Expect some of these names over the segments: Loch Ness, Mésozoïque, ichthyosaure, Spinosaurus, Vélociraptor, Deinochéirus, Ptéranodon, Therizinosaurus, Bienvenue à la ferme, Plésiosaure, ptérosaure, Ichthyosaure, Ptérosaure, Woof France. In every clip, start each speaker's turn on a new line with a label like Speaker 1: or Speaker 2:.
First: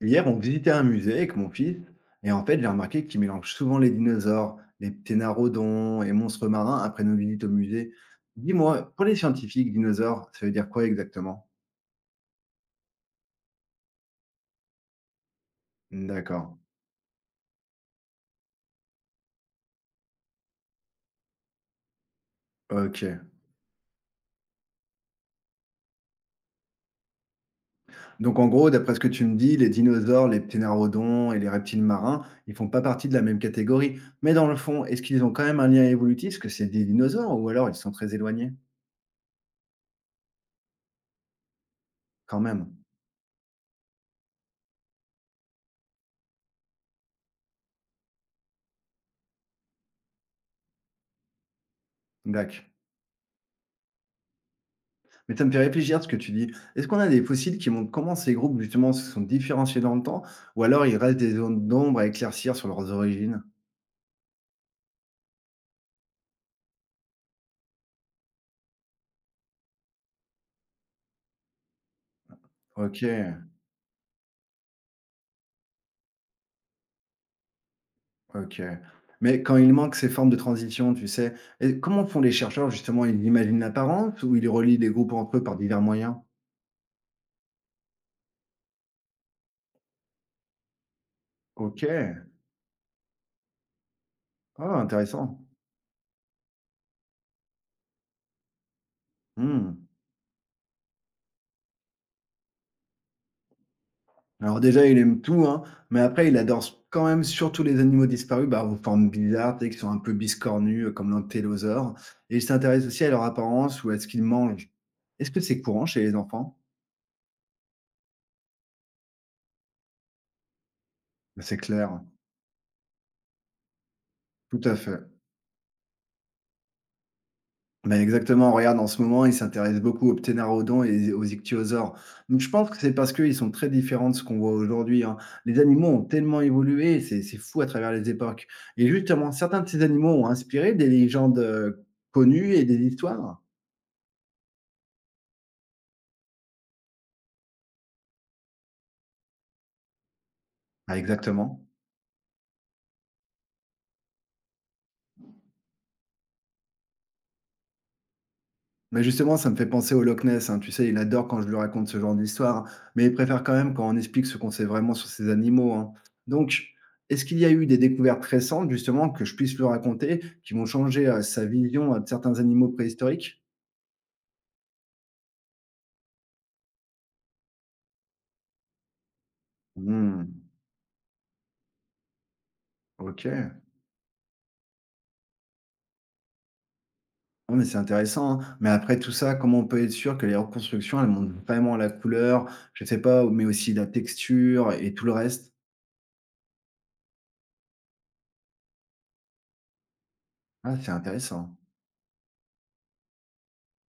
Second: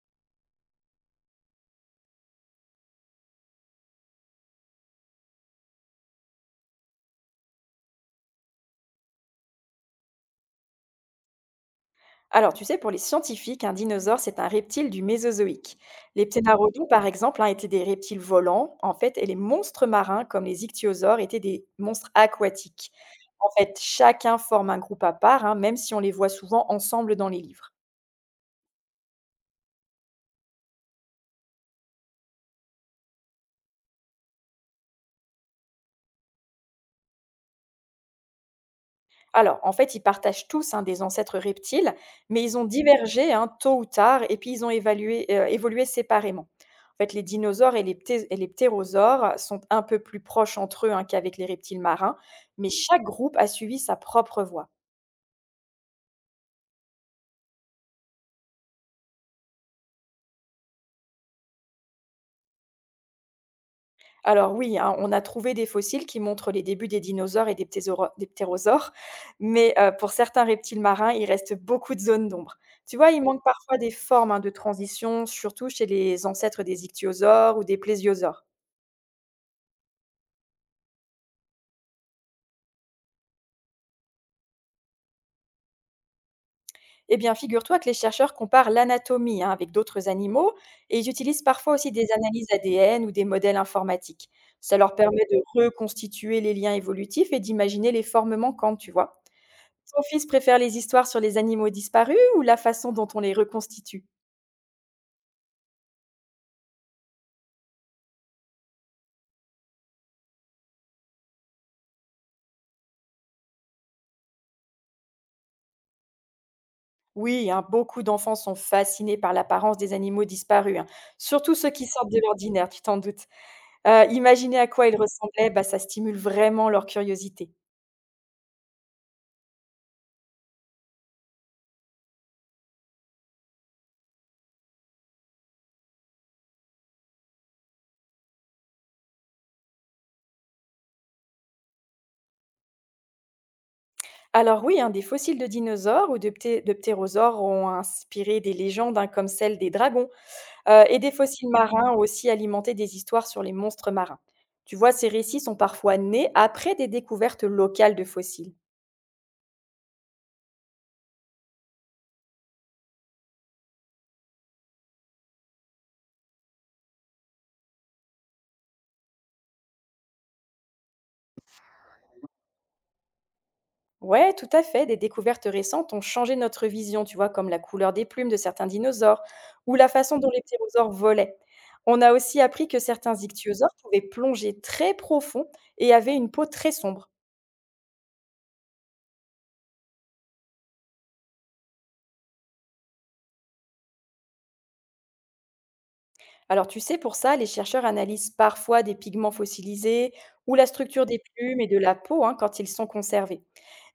Speaker 1: Hier, on visitait un musée avec mon fils, et en fait, j'ai remarqué qu'il mélange souvent les dinosaures, les pténarodons et monstres marins après nos visites au musée. Dis-moi, pour les scientifiques, dinosaures, ça veut dire quoi exactement?
Speaker 2: Alors, tu sais, pour les scientifiques, un dinosaure, c'est un reptile du Mésozoïque. Les
Speaker 1: D'accord.
Speaker 2: pténarodons, par exemple, hein, étaient des reptiles volants, en fait, et les monstres marins, comme les ichthyosaures, étaient des monstres aquatiques.
Speaker 1: Ok.
Speaker 2: En fait, chacun forme un groupe à part, hein, même si on les voit souvent ensemble dans les livres.
Speaker 1: Donc en gros, d'après ce que tu me dis, les dinosaures, les pténarodons et les reptiles marins, ils font pas partie de la même catégorie. Mais dans le fond, est-ce qu'ils ont quand même un lien évolutif, parce que c'est des dinosaures, ou alors ils sont très éloignés?
Speaker 2: Alors, en fait, ils partagent tous, hein, des ancêtres reptiles,
Speaker 1: Quand
Speaker 2: mais ils ont
Speaker 1: même.
Speaker 2: divergé, hein, tôt ou tard et puis ils ont évalué évolué séparément. En fait, les dinosaures et les ptérosaures sont un peu plus proches entre eux, hein, qu'avec les reptiles marins,
Speaker 1: D'accord.
Speaker 2: mais chaque groupe a suivi sa propre voie.
Speaker 1: Mais ça me fait réfléchir ce que tu dis. Est-ce qu'on a des fossiles qui montrent comment ces groupes justement se sont différenciés dans le temps ou alors il reste des zones d'ombre à éclaircir sur leurs origines?
Speaker 2: Alors oui, hein, on a trouvé des fossiles qui montrent les débuts des dinosaures et des ptérosaures, mais pour certains reptiles marins, il reste beaucoup de zones d'ombre. Tu
Speaker 1: OK,
Speaker 2: vois, il manque parfois des formes, hein, de transition, surtout chez les ancêtres des ichthyosaures ou des plésiosaures.
Speaker 1: OK. Mais quand il manque ces formes de transition, tu sais, et comment font les chercheurs justement? Ils imaginent l'apparence ou ils relient les groupes entre eux par divers moyens?
Speaker 2: Eh bien, figure-toi que les chercheurs comparent l'anatomie, hein, avec d'autres animaux et ils utilisent parfois
Speaker 1: OK.
Speaker 2: aussi des analyses ADN ou des modèles informatiques. Ça
Speaker 1: Ah,
Speaker 2: leur permet de
Speaker 1: intéressant.
Speaker 2: reconstituer les liens évolutifs et d'imaginer les formes manquantes, tu vois.
Speaker 1: Mmh.
Speaker 2: Ton fils préfère les histoires sur les animaux disparus ou la façon dont on les reconstitue?
Speaker 1: Alors déjà, il aime tout, hein, mais après, il adore s quand même surtout les animaux disparus, bah, aux formes bizarres, tu sais, qui sont un peu biscornues, comme l'antélosaure, et il s'intéresse aussi à leur apparence ou à ce qu'ils mangent. Est-ce que c'est courant chez les enfants?
Speaker 2: Oui, hein, beaucoup d'enfants sont fascinés par l'apparence des animaux disparus, hein,
Speaker 1: Bah,
Speaker 2: surtout
Speaker 1: c'est
Speaker 2: ceux qui
Speaker 1: clair,
Speaker 2: sortent de l'ordinaire, tu t'en doutes. Imaginer
Speaker 1: tout
Speaker 2: à
Speaker 1: à
Speaker 2: quoi ils
Speaker 1: fait.
Speaker 2: ressemblaient, bah, ça stimule vraiment leur curiosité.
Speaker 1: Bah, exactement, regarde, en ce moment, ils s'intéressent beaucoup aux pténarodons et aux ichthyosaures. Donc je pense que c'est parce qu'ils sont très différents de ce qu'on voit aujourd'hui, hein. Les animaux ont tellement évolué, c'est fou à travers les époques, et justement, certains de ces animaux ont inspiré des légendes, connues, et des histoires?
Speaker 2: Alors oui, hein, des fossiles de dinosaures ou de ptérosaures ont inspiré des légendes, hein, comme celle des dragons,
Speaker 1: Ah,
Speaker 2: et des fossiles
Speaker 1: exactement.
Speaker 2: marins ont aussi alimenté des histoires sur les monstres marins. Tu vois, ces récits sont parfois nés après des découvertes locales de fossiles.
Speaker 1: Mais justement, ça me fait penser au Loch Ness, hein. Tu sais, il adore quand je lui raconte ce genre d'histoire, mais il préfère quand même quand on explique ce qu'on sait vraiment sur ces animaux, hein. Donc, est-ce qu'il y a eu des découvertes récentes, justement, que je puisse lui raconter, qui vont changer, sa vision, de certains animaux préhistoriques?
Speaker 2: Ouais, tout à fait, des découvertes récentes ont changé notre vision, tu vois, comme la couleur des plumes de certains dinosaures ou la façon dont les
Speaker 1: Mmh.
Speaker 2: ptérosaures volaient. On a aussi appris que certains
Speaker 1: OK.
Speaker 2: ichthyosaures pouvaient plonger très profond et avaient une peau très sombre.
Speaker 1: Ah mais c'est intéressant, hein. Mais après tout ça, comment on peut être sûr que les reconstructions, elles montrent vraiment la couleur, je sais pas, mais aussi la texture et tout le reste?
Speaker 2: Alors tu sais, pour ça, les chercheurs analysent parfois des pigments fossilisés ou la
Speaker 1: Ah, c'est
Speaker 2: structure des
Speaker 1: intéressant.
Speaker 2: plumes et de la peau, hein, quand ils sont conservés.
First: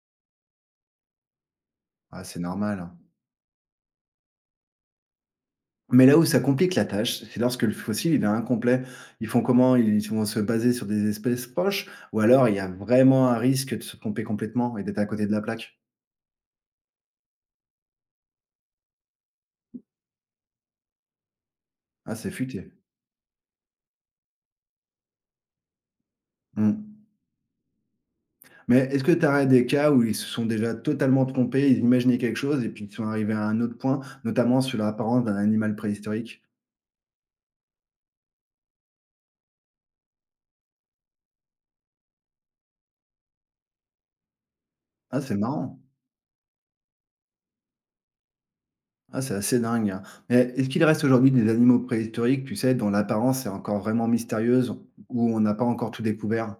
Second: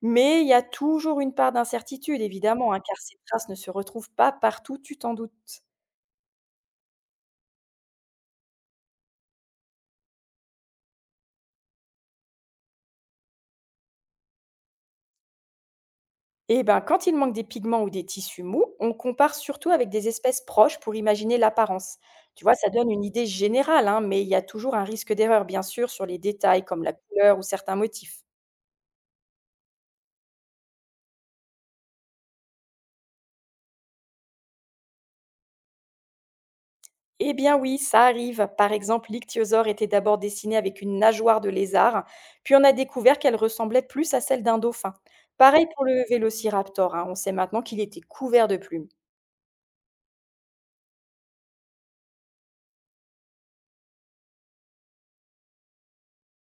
Speaker 2: Mais il y a toujours une part d'incertitude,
Speaker 1: Ah, c'est
Speaker 2: évidemment, hein,
Speaker 1: normal.
Speaker 2: car ces traces ne se retrouvent pas partout, tu t'en doutes.
Speaker 1: Mais là où ça complique la tâche, c'est lorsque le fossile, il est incomplet. Ils font comment? Ils vont se baser sur des espèces proches ou alors il y a vraiment un risque de se tromper complètement et d'être à côté de la plaque?
Speaker 2: Et ben, quand il manque des pigments ou des tissus mous, on compare surtout avec des espèces proches pour imaginer l'apparence.
Speaker 1: Ah, c'est
Speaker 2: Tu vois, ça
Speaker 1: futé.
Speaker 2: donne une idée générale, hein, mais il y a toujours un risque d'erreur, bien sûr, sur les détails comme la
Speaker 1: Mmh.
Speaker 2: couleur ou certains motifs.
Speaker 1: Mais est-ce que tu aurais des cas où ils se sont déjà totalement trompés, ils imaginaient quelque chose et puis ils sont arrivés à un autre point, notamment sur l'apparence d'un animal préhistorique?
Speaker 2: Eh bien oui, ça arrive. Par exemple, l'ichthyosaure était d'abord dessinée avec une nageoire de lézard, puis on a découvert qu'elle ressemblait plus à celle d'un dauphin.
Speaker 1: Ah, c'est
Speaker 2: Pareil
Speaker 1: marrant.
Speaker 2: pour le vélociraptor, hein, on sait maintenant qu'il était couvert de plumes.
Speaker 1: Ah, c'est assez dingue, hein. Mais est-ce qu'il reste aujourd'hui des animaux préhistoriques, tu sais, dont l'apparence est encore vraiment mystérieuse, où on n'a pas encore tout découvert?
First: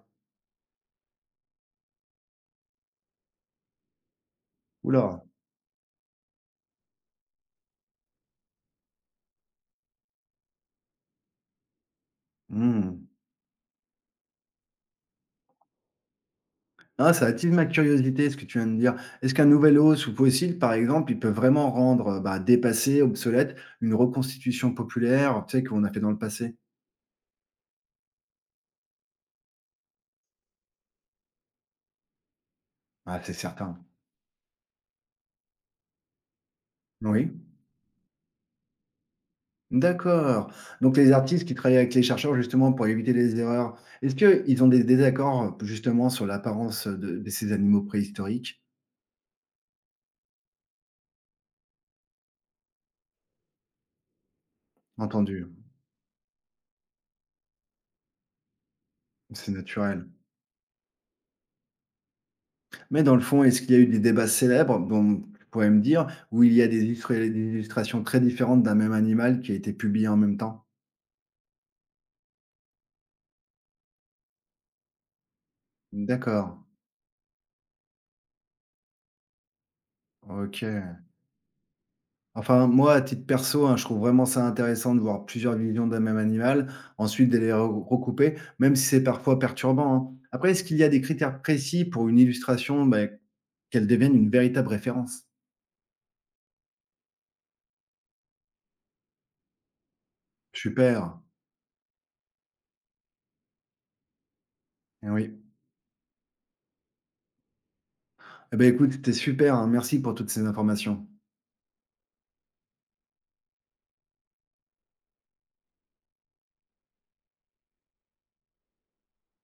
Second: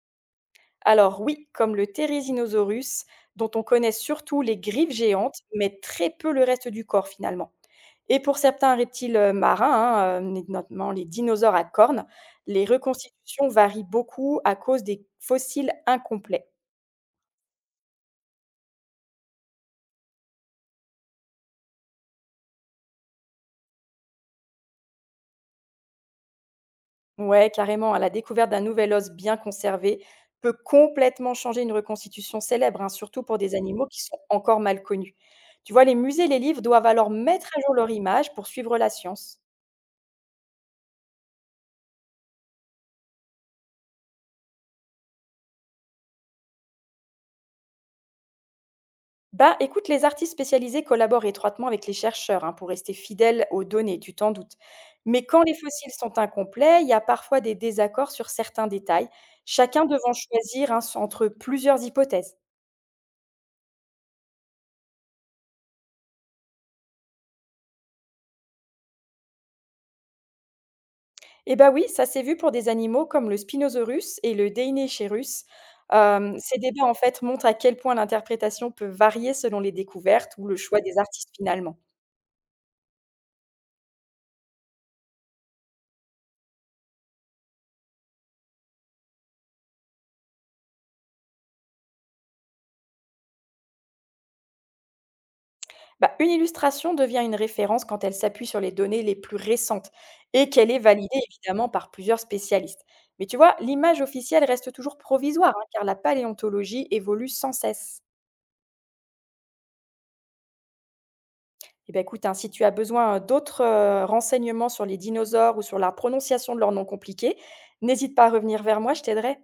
Speaker 2: Alors oui, comme le Therizinosaurus, dont on connaît surtout les griffes
Speaker 1: Oula là!
Speaker 2: géantes, mais très peu le reste du corps finalement. Et pour certains reptiles marins, hein, notamment les dinosaures à cornes, les
Speaker 1: Mmh.
Speaker 2: reconstitutions varient beaucoup à cause des fossiles incomplets.
Speaker 1: Ah, ça attise ma curiosité, ce que tu viens de dire. Est-ce qu'un nouvel os ou fossile, par exemple, il peut vraiment rendre bah, dépassée, obsolète, une reconstitution populaire, tu sais, qu'on a fait dans le passé?
Speaker 2: Ouais, carrément. À la découverte d'un nouvel os bien conservé peut complètement changer une reconstitution célèbre, hein,
Speaker 1: Ah,
Speaker 2: surtout
Speaker 1: c'est
Speaker 2: pour des
Speaker 1: certain.
Speaker 2: animaux qui sont encore mal connus. Tu vois, les musées et les livres doivent alors
Speaker 1: Oui.
Speaker 2: mettre à jour leur image pour suivre la science.
Speaker 1: D'accord. Donc les artistes qui travaillent avec les chercheurs justement pour éviter les erreurs, est-ce qu'ils ont des désaccords justement sur l'apparence de ces animaux préhistoriques?
Speaker 2: Bah écoute, les artistes spécialisés collaborent étroitement avec les chercheurs, hein, pour rester fidèles aux données, tu t'en doutes. Mais quand
Speaker 1: Entendu,
Speaker 2: les fossiles sont incomplets, il y a parfois des désaccords sur certains détails,
Speaker 1: c'est
Speaker 2: chacun
Speaker 1: naturel.
Speaker 2: devant choisir, hein, entre plusieurs hypothèses.
Speaker 1: Mais dans le fond, est-ce qu'il y a eu des débats célèbres dont tu pourrais me dire, où il y a des illustra des illustrations très différentes d'un même animal qui a été publié en même temps?
Speaker 2: Eh bah, oui, ça s'est vu pour des animaux comme le Spinosaurus et le Deinechérus. Hem,
Speaker 1: D'accord,
Speaker 2: ces débats, en fait, montrent à quel point l'interprétation peut varier selon les découvertes ou le
Speaker 1: OK.
Speaker 2: choix des artistes finalement.
Speaker 1: Enfin, moi, à titre perso, hein, je trouve vraiment ça intéressant de voir plusieurs visions d'un même animal, ensuite de les re recouper, même si c'est parfois perturbant, hein. Après, est-ce qu'il y a des critères précis pour une illustration, beh, qu'elle devienne une véritable référence?
Speaker 2: Bah, une illustration devient une référence quand elle s'appuie sur les données les plus récentes et qu'elle est validée
Speaker 1: Super,
Speaker 2: évidemment par plusieurs spécialistes. Mais tu vois, l'image officielle reste toujours
Speaker 1: eh oui.
Speaker 2: provisoire, hein, car la paléontologie évolue sans cesse.
Speaker 1: Eh ben, écoute, c'était super, hein, merci pour toutes ces informations.
Speaker 2: Eh ben écoute, hein, si tu as besoin d'autres renseignements sur les dinosaures ou sur la prononciation de leurs noms compliqués, n'hésite pas à revenir vers moi, je t'aiderai.